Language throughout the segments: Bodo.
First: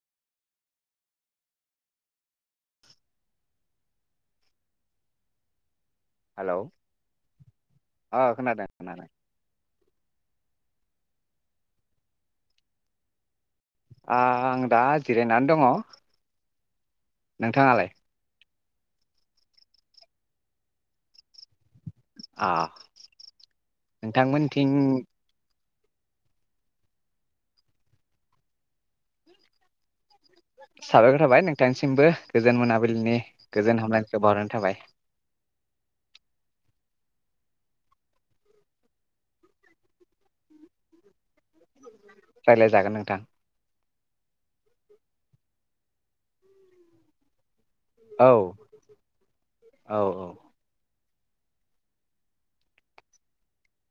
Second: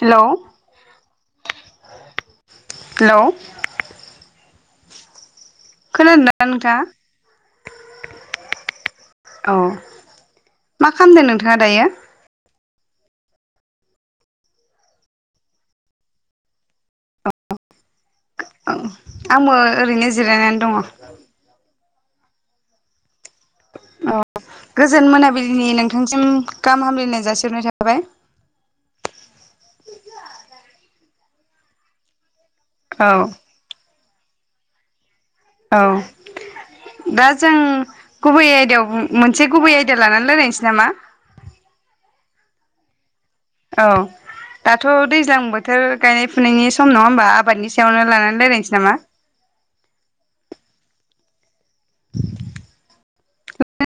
हेलौ हेलौ खोनादों ना हेलौ ओ खोनादों खोनादों नोंथाङा अह मा खालामदों नोंथाङा दायो आं दा जिरायनानै दङ नोंथाङालाय औ आंबो ओरैनो जिरायनानै दङ। अह औ गोजोन मोनाबिलिनि नों नोंथांसिम गाहाम हामलायनाय जासिहरनाय थाबाय साबायखर थाबाय नोंथांनिसिमबो गोजोन औ मोनाबिलिनि गोजोन हामलाय [unintelligible] थाबाय औ दा जों गुबै आयदायाव मोनसे गुबै आयदा लानानै रायलायनोसै नामा रायज्लायजागोन नोंथां औ दाथ' दैज्लां बोथोर गायनाय फुनायनि सम नङा होमबा आबादनि सायावनो औ लानानै रायलायनोसै नामा औ औ [inaudible]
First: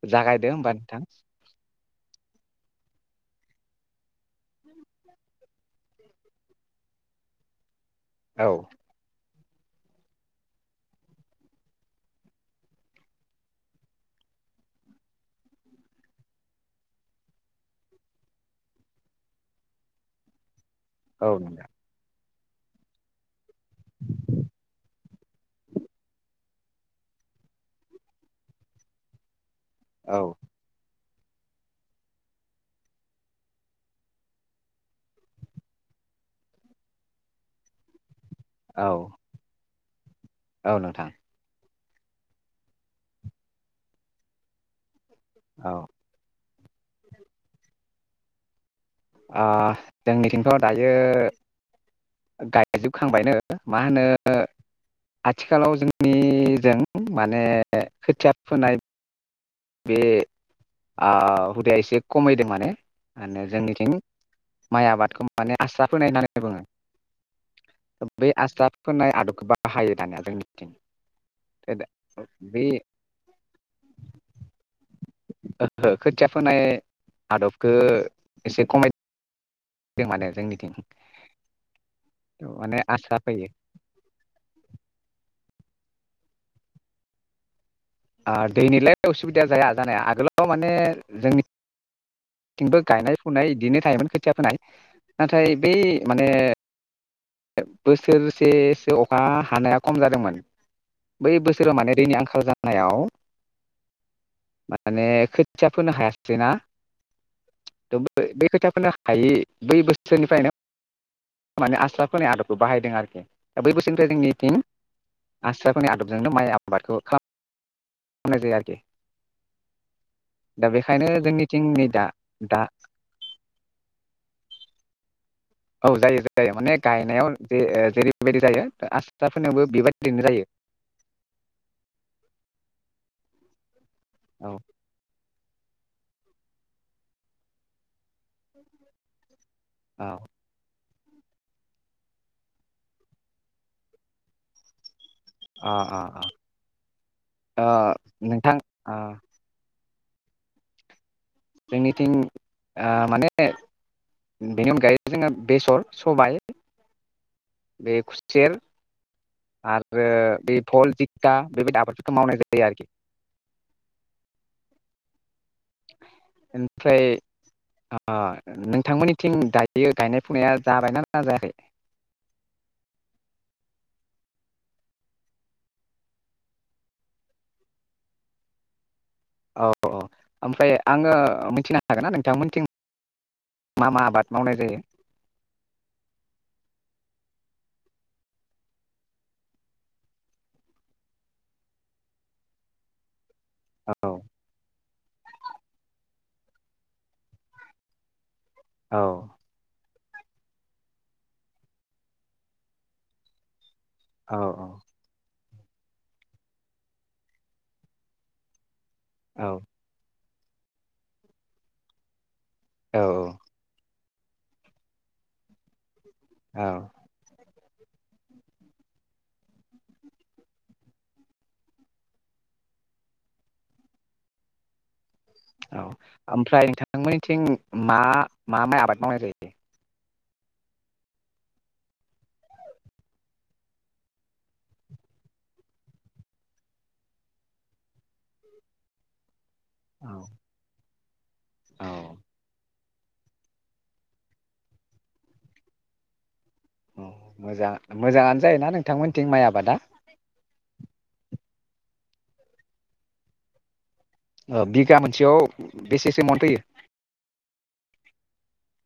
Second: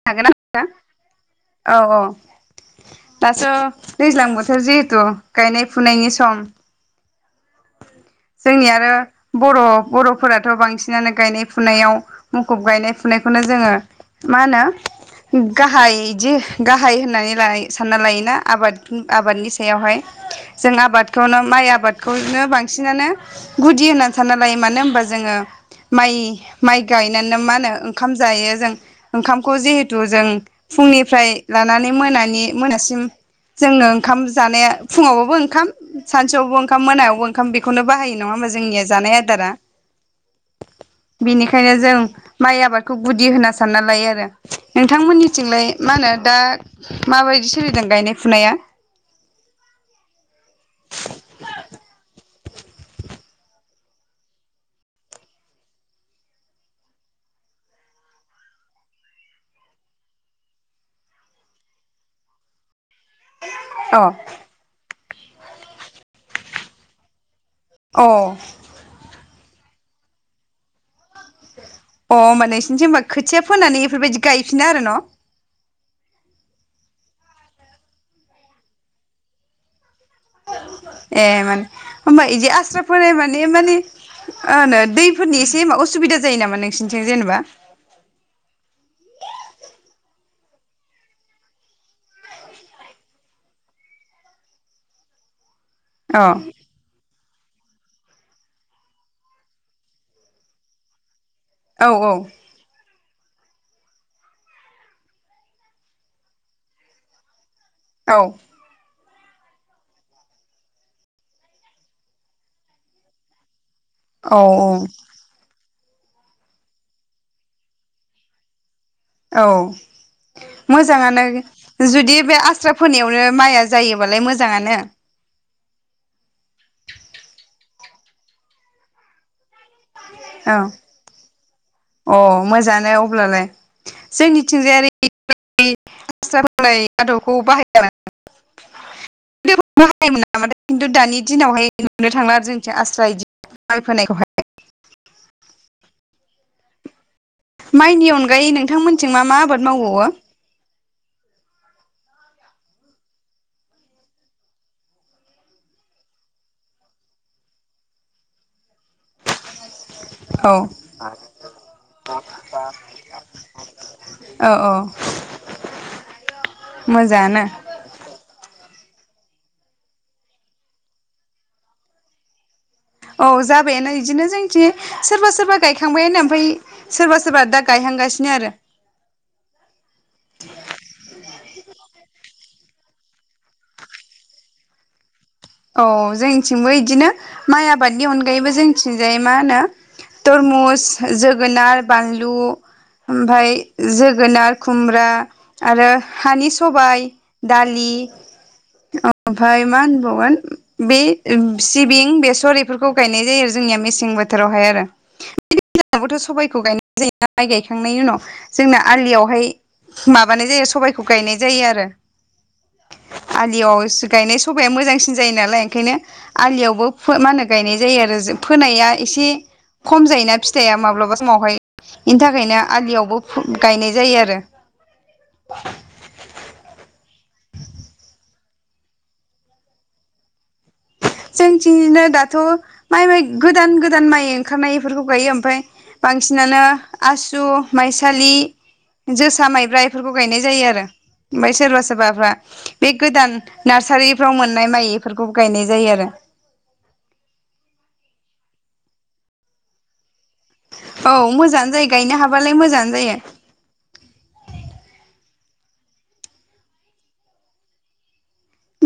हागोन ना जागायदो होमबा नोंथां औ औ दासो दैज्लां बोथोर जिहेथु गायनाय फुनायनि सम औ जोंनि आरो बर' बर'फोराथ' बांसिनानो गायनाय फुनायाव मुखुब गायनाय फुनायखौनो जोङो मा होनो गाहाय बिदि गाहाय होननानै सानना लायोना आबाद आबादनि सायावहाय जों औ आबादखौनो नोंथां माइ आबादखौ नो बांसिनानो गुदि होननानै सानना लायो मानो होनबा जोङो माइ माइ गायनानो मा होनो ओंखाम जायो जों ओंखाम खौ जिहेथु औ जों फुंनि फ्राय लानानै मोनानि मोनासिम जोङो ओंखाम जानाया फुङाव बाबो ओंखाम सानसुयावबो ओंखाम मोनायाव बो ओंखाम बेखौनो बाहायो। नङा होमबा जोंनिया औ जानाय आदारा? औ नोंथां बिनिखायनो जों माइ आबादखौ गुदि होनना सानना लायो आरो। उम थांमोननिथिंलाय औ मा होनो दा माबायदि सोलिदों गायनाय फुनाया? आ जोंनिथिं थ' दायो गायजोबखांबायनो मा होनो आथिखालाव जोंनिजों माने खोथिया फोनाय बे आ हुदाया एसे खमायदों माने। माने जोंनिथ अ [unintelligible] माइ आबाद खो माने आस्रा फोनाय होननानै अ बुङो। बै आस्रा फोनाय आदबखौ बा हायो दानिया जोंनिथिं। अ होमबा बे नोंसोरनिथिं होमबा खोथिया फोनानै बेफोरबायदि गायफिनो आरो न'? खोथिया फोनाय आदबखो एसे खमाय ए माने होमबा बिदि माने आस्रा फोनाय माने फैयो माने मा होनो दैफोरनि एसे मा अस सुबिदा जायो नामा नोंसिनिथिं जेनेबा? दैनिलाय उसुबिदा जाया जानाया आगोलाव माने जोंनिथिंबो गायनाय फुनाय इदिनो थायोमोन खोथिया फोनाय नाथाय बै अ माने बोसोरसेसो अखा हानाया खम जादोंमोन। बै बोसोराव औ मान दैनि आंखाल जा आव माने खोथिया फोनो हायासैना। थ' औ बै बै खोथिया फोनो हा हायै बै बोसोरनिफ्रायनो माने आस्रा फोनाय आदबखौ बाहायदों आरोखि। दा बै बोसोरनिफ्राय औ जोंनिथिं आस्रा फोनाय आदबजोंनो माइ आबादखौ खालामनाय जायो आरोखि। औ दा बेखायनो मोजाङानो जोंनिथिं नै दा जुदि बे दा आस्रा फोनायावनो माइआ जायोबालाय मोजाङानो। औ जायो जायो माने गायनायाव जे जेरैबायदि जायो आस्राफोनायावबो बेबाद दिनो जायो। औ अ मोजानो अब्लालाय। औ जोंनिथिंजाय आरो इ [unintelligible] आदबखौ बाहाय [unintelligible] औ माने खिन्थु दानि दिनावहाय नुनो थांला आरो जों आस्रा बिदि माइ फोनायखौहाय अ अ अ माइनि अनगायै नोंथां ओ नोंथांमोनथिं मा मा आबाद मावबावो? जोंनिथिं ओ माने बेनि अनगायै जोङो बेसर, सबाइ बे खुसेर आरो आरो औ बे भल जिंखा बेबायदि आबादफोरखौ मावनाय जायो आरोखि, औ औ ओमफ्राय मोजाङानो नों नोंथांमोननिथिं दायो गायनाय फुनाया जाबायना जायाखै? औ जाबायानो बिदिनो जोंथि सोरबा सोरबा गायखांबायानो ओमफ्राय सोरबा सोरबा दा गायहांगासिनो आरो औ औ ओमफ्राय आङो मिथिनो हागोन ना नोंथां मोननिथिं मा मा आबाद मावनाय जायो? औ जोंथिंबो इदिनो माइ आबादनि अनगायैबो जोंनिथिंजाय मा होनो तरमुस, जोगोनार, बानलु ओमफ्राय औ जोगोनार, खुमब्रा आरो हानि सबाइ, दालि औ अ फाय मा होनबाव गोन बे सिबिं, बेसर बेफोरखौ गायनाय जायो आरो जोंनिया मेसिं औ बोथोरावहाय आरो [unintelligible] बोथ' सबाइखौ गायनाय जायोना माइ गायखांनायनि उनाव जोंना आलियावहाय औ माबा माने जायो सबबायखौ गायनाय जायो आरो औ आलिव असु गायनाय सबाया मोजांसिन जायो नालाय ओंखायनो औ आलियावबो मा होनो गायनाय जायो आरो फोनाया एसे खम जायोना फिथाइया माब्लाबा समावहाय बेनि थाखायनो आलियावबो गायनाय जायो आरो औ ओमफ्राय नोंथांमोनथिं मा मा माय आबाद मावनाय जायोदि जोंथिंनो दाथ' माइ माइ गोदान गोदान माइ ओंखारनाय बेफोरखौ गायो ओमफफ्राय बांसिनानो आसु माइसालि जोसा माइ। माइफोरखौ औ गायनाय जायो आरो ओमफ्राय सोरबा औ सोरबाफ्रा बे गोदान नार्सारिफ्राव मोननाय माइफोरखौ गायनाय जायो आरो मोजां मोजाङानो जायोना नोंथांमोनथिं माइ आबादा औ मोजाङआ जायो गायनो हाबालाय मोजाङ जायो बिगा मोनसेयाव बेसेसो म फैयो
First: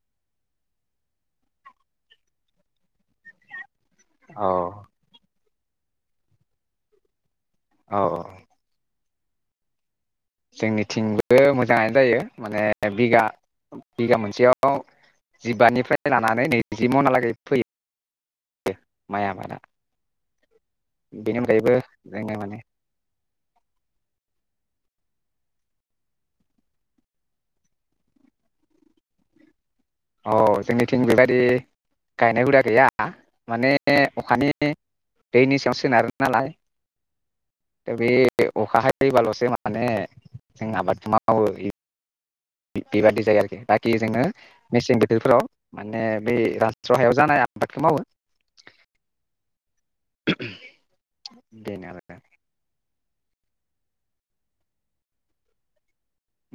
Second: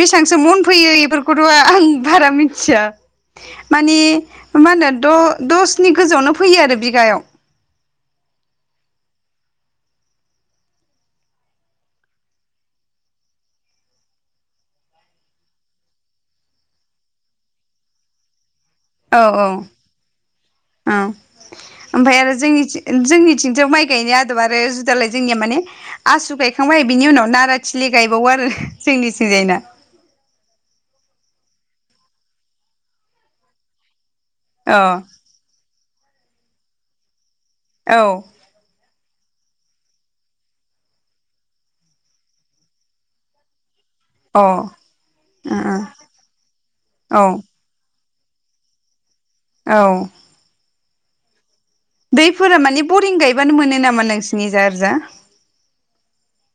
बेसेबांसो मन फैयो बेफोरखौथ' आं बारा मिथिया मानि औ मा होनो द' दसनि गोजौआवनो फैयो आरो बिगायाव औ औ जोंनिथिंबो मोजाङानो जायो माने बिगा बिगा मोनसेयाव जिबानिफ्राय लानानै नैजि मनाहालागै फैयो औ माइ औ आबादा औ बेनि अनगायैबो ओमफ्राय आरो जोङो जों माने जोंनिथिं थ माइ गायनाय आदब आरो जुदालाय जोंनिया माने आसु गायखांबाय बिनि उनाव नाराथिलि गायबावो आरो जोंनिथिंजायना औ जोंनिथिं बेबायदि गायनाय हुदा गैया माने अखानि अ औ दैनि सायाव सोनारो नालाय दा अ बे अखा फैबाल'सो माने जों आबादथि मावो बेबादि जायो आरोखि बाखि जोंङनो औ मेसें बोथोरफोराव माने बे राज्रहायाव औ जानाय आबादखौ मावो औ [inaudible] बैफोरा मानि बरिं गायबानो मोनो नामा नोंसिनि जा एरैजा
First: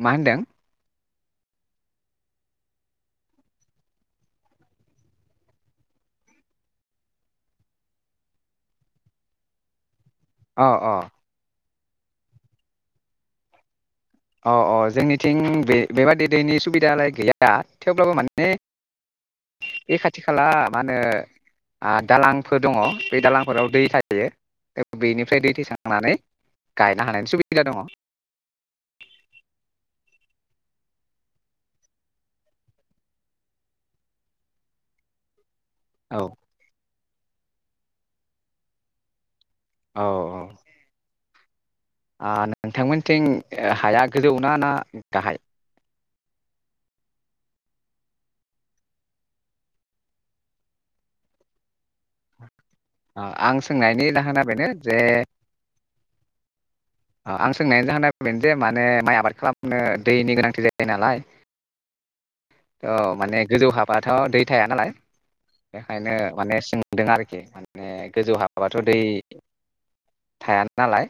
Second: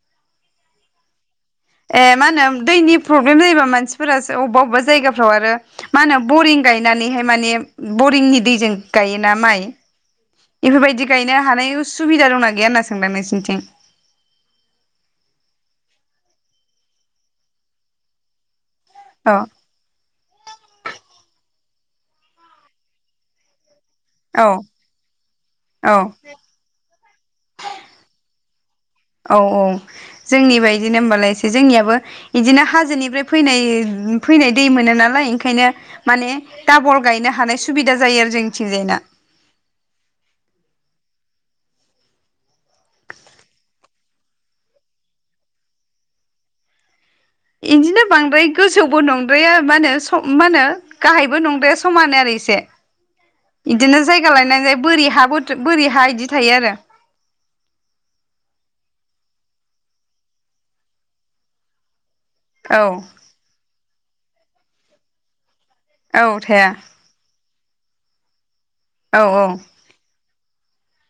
मा होनदों ए मा होनो दैनि प्रब्लेम जायोबा मानसिफोरा अबेबा अबेबा जायगाफ्राव आरो मा होनो बरिं गायनानैहाय माने बरिंनि दैजों गायोना माइ अ अ बेफोरबायदि गायनो हानाय सुबुबिदा दंना गैया होनना सोंदां नोंसोरनिथिं अ अ जोंनिथिं बे बेबादि दैनि सुबिदालाय गैया थेवब्लाबो माने औ बे खाथि खाला मा होनो ओ दालांफोर दङ' बे दालांफोराव दै थायो औ थायो बेनिफ्राय दै औ थैखांनानै गायनो हानायनि सुबिदा दङ' औ औ जोंनि बायदिनो होमबालाय एसे जोंनियाबो बिदिनो हाजोनिफ्राय फैनाय फैनाय दै मोनो नालाय ओंखायनो औ माने दाबल गायनो हानाय सुबिदा जायो आरो जोंनिथिंजायना औ औ ओ नोंथांमोनथिं हाया गोजौना ना गाहाय इदिनो बांद्राय गोजौबो नंद्राया मा होनो सम मा होनो गाहायबो नंद्राया स समानो आरो इसे आं इदिनो सोंनायनि जायगा जाहोना लायनानै बेनो ज जे बोरै हाबो बोरि हा इदि थायो आरो अ आं सोंनायानो जाहा फैदों जे माने माइ आबाद खालामनो दैनि गोनांथि जायो नालाय आरो अ माने गोजौ हाब बाथ' दै थाया नालाय बेखायनो औ माने थाया सोंदों आरोखि मे गोजौ हाब हाबाथ' दै औ थाया नालाय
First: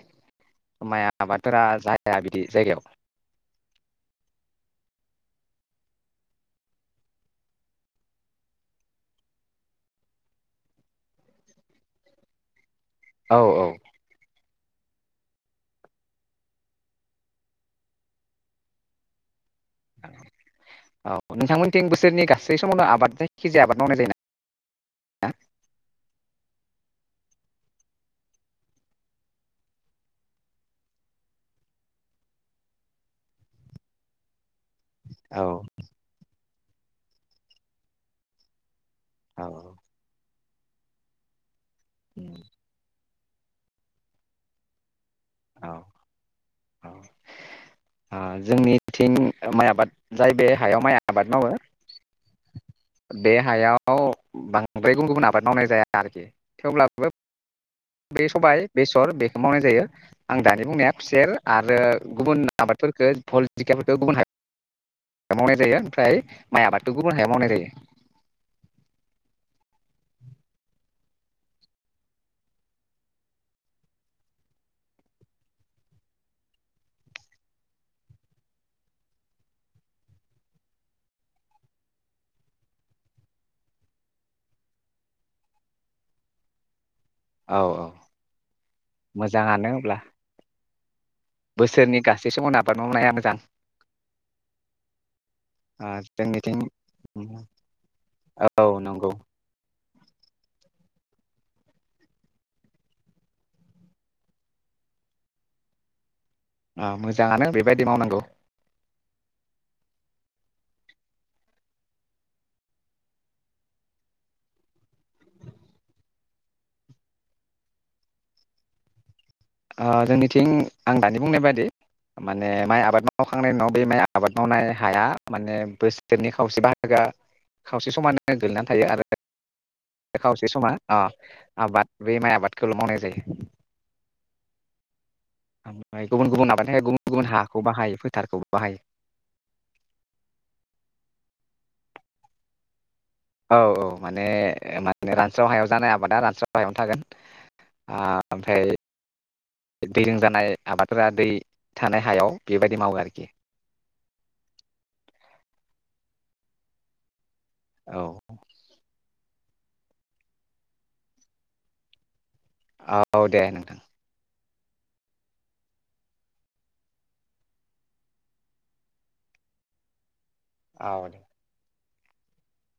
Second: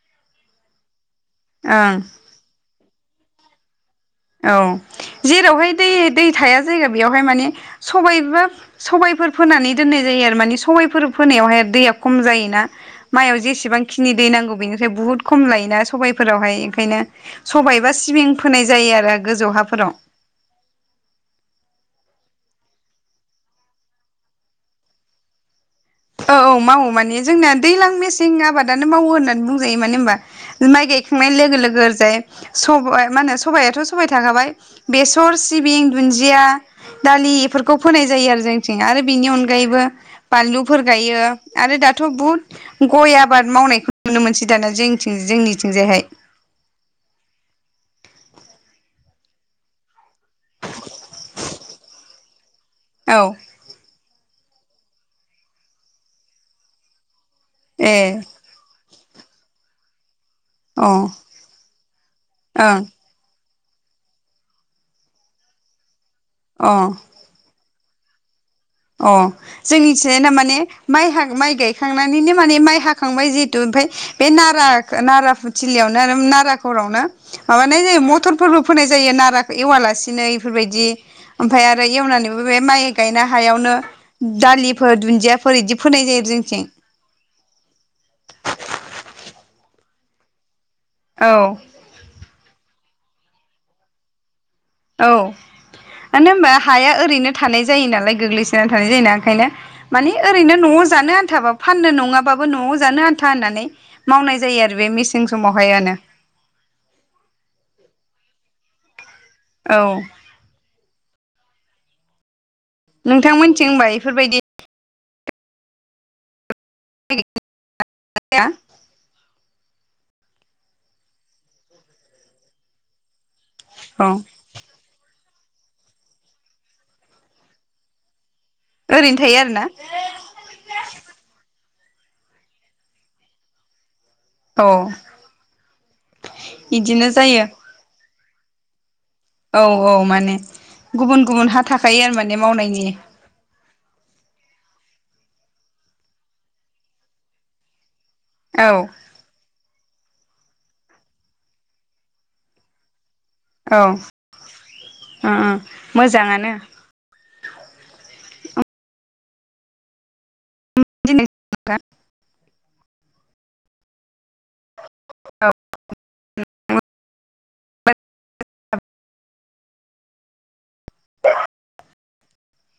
माया आबादफोरा ओं जाया बिदि जायगायाव औ जेरावहाय दै दै थाया जायगा बेयावहाय माने सबाइबा सबायाइफोर फोनानै दोननाय जायो आरो माने सबायाइफोर फोनायावहाय दैया खम जायोना माइआव औ औ जेसेबांखिनि दै नांगौ बिनिफ्राय बुहुत खम लायोना सबाइफोरावहाय ओंखायनो सबाइ एबा सिंबिं फोनाय जा जायो आरो गोजौ हाब औ नोंथांमोनथिं बोसो सोरनि गासै समावनो आबाद जायखि जाया आबाद मावनाय जायो ना [unintelligible] औ औ मावो मानिे जोंना दैलां मेसें आबादानो मावो होननानै बुंजायो मानो होमबा माइ गायखांनाय लोगो लोगो ओरैजाय सबा मा होनो सबायाथ' सबाय थाखाबाय बेसर औ सिबिं दुन्दिया दालि बेफोरखौ फोनाय जायो आरो जोंनिथि आरो बिनि औ अनगायैबो बानलु फोर गायो आरो दाथ' उम बुहुत गय आबाद मावनायखौ नुनो मोनसै दाना जों औ जोंनिथिंजायहाय थिं माइ आबाद जाय बे हायाव माइ आबाद मावो औ बे हायाव बांद्राय गुबुन गुबुन आबाद मावनाय जाया आरोखि थेवब्लाबो ए बे सबाइ बे [unintelligible] बेखो मावनाय जायो आं दानि अ बुंनाया ओं खुसेर आरो गुबुन आबादफोरखो [unintelligible] [unintelligible] गुबुन हाय मावनाय जायो ओमफ्राय माइ अ आबादखौ गुबुन हायाव मावनाय जायो अ जोंनिथिंजायना माने माइ हां माइ गायखांनानैनो माने माइ हाखांबाय जिहेतु ओमफाय बे नारा नारा थिलियावनो आरो नाराघरावनो माबानाय जायो मथरफोरबो फोनाय जायो नाराखौ एवालासिनो इफोरबायदि ओमफाय आरो एवनानैबो बे माइ गायनो हा हायावनो दालिफोर दुन्दियाफोर बिदि फोनाय जायो जोंथिं औ औ मोजाङानो होनब्ला औ औ बोसोरनि गासै समावनो बाद मावनाया मोजां औ ओ मानो होनबा जोंनिथिं हाया ओरैनो थानाय जायो नालाय औ गोग्लैसोना थानाय नंगौ जायोना ओंखायनो माने ओरैनो न'आव जानो आन्थाबाबो फाननो नङाबाबो न'आव जानो आन्था होननानै मावनाय जायो आरो बे मेसें समावहाय आनो ओ मोजाङानो बेबायदि मावनांगौ औ नोंथांमोनथिं होनबा इफोरबायदि [unintelligible] ओ जोंनिथिं आं दानि बुंनाय बायदि माने माइ आबाद मा मावखांनायनि उनाव बे माइ औ आबाद मावनाय हाया माने बोसोरनि खावसे बाहागोआ खावसे समानो गोलैनानै थायो आरो ओरैनो थायो आरोना खावसे समा अ आबाद बे माइ आबादखौल' मावनाय जायो औ ओमफ्राय गुबुन गुबुन आबादनि थाखाय इदिनो गुबुन गुबुन जायो हाखौ बाहायो फोथारखौ बाहायो औ औ माने गुबुन गुबुन हा थाखायो आरो माने मावनायनि औ औ माने माने रानस्राव हायाव जानाय आबादा रानस्राव हायावनो थागोन आ औ ओमफ्राय दैजों जानाय आबादफोरा दै थानाय हायाव बेबायदि मावो आरोखि औ उम उम मोजाङानो औ [unintelligible] औ दे नोंथां [unintelligible] ओ दे [inaudible]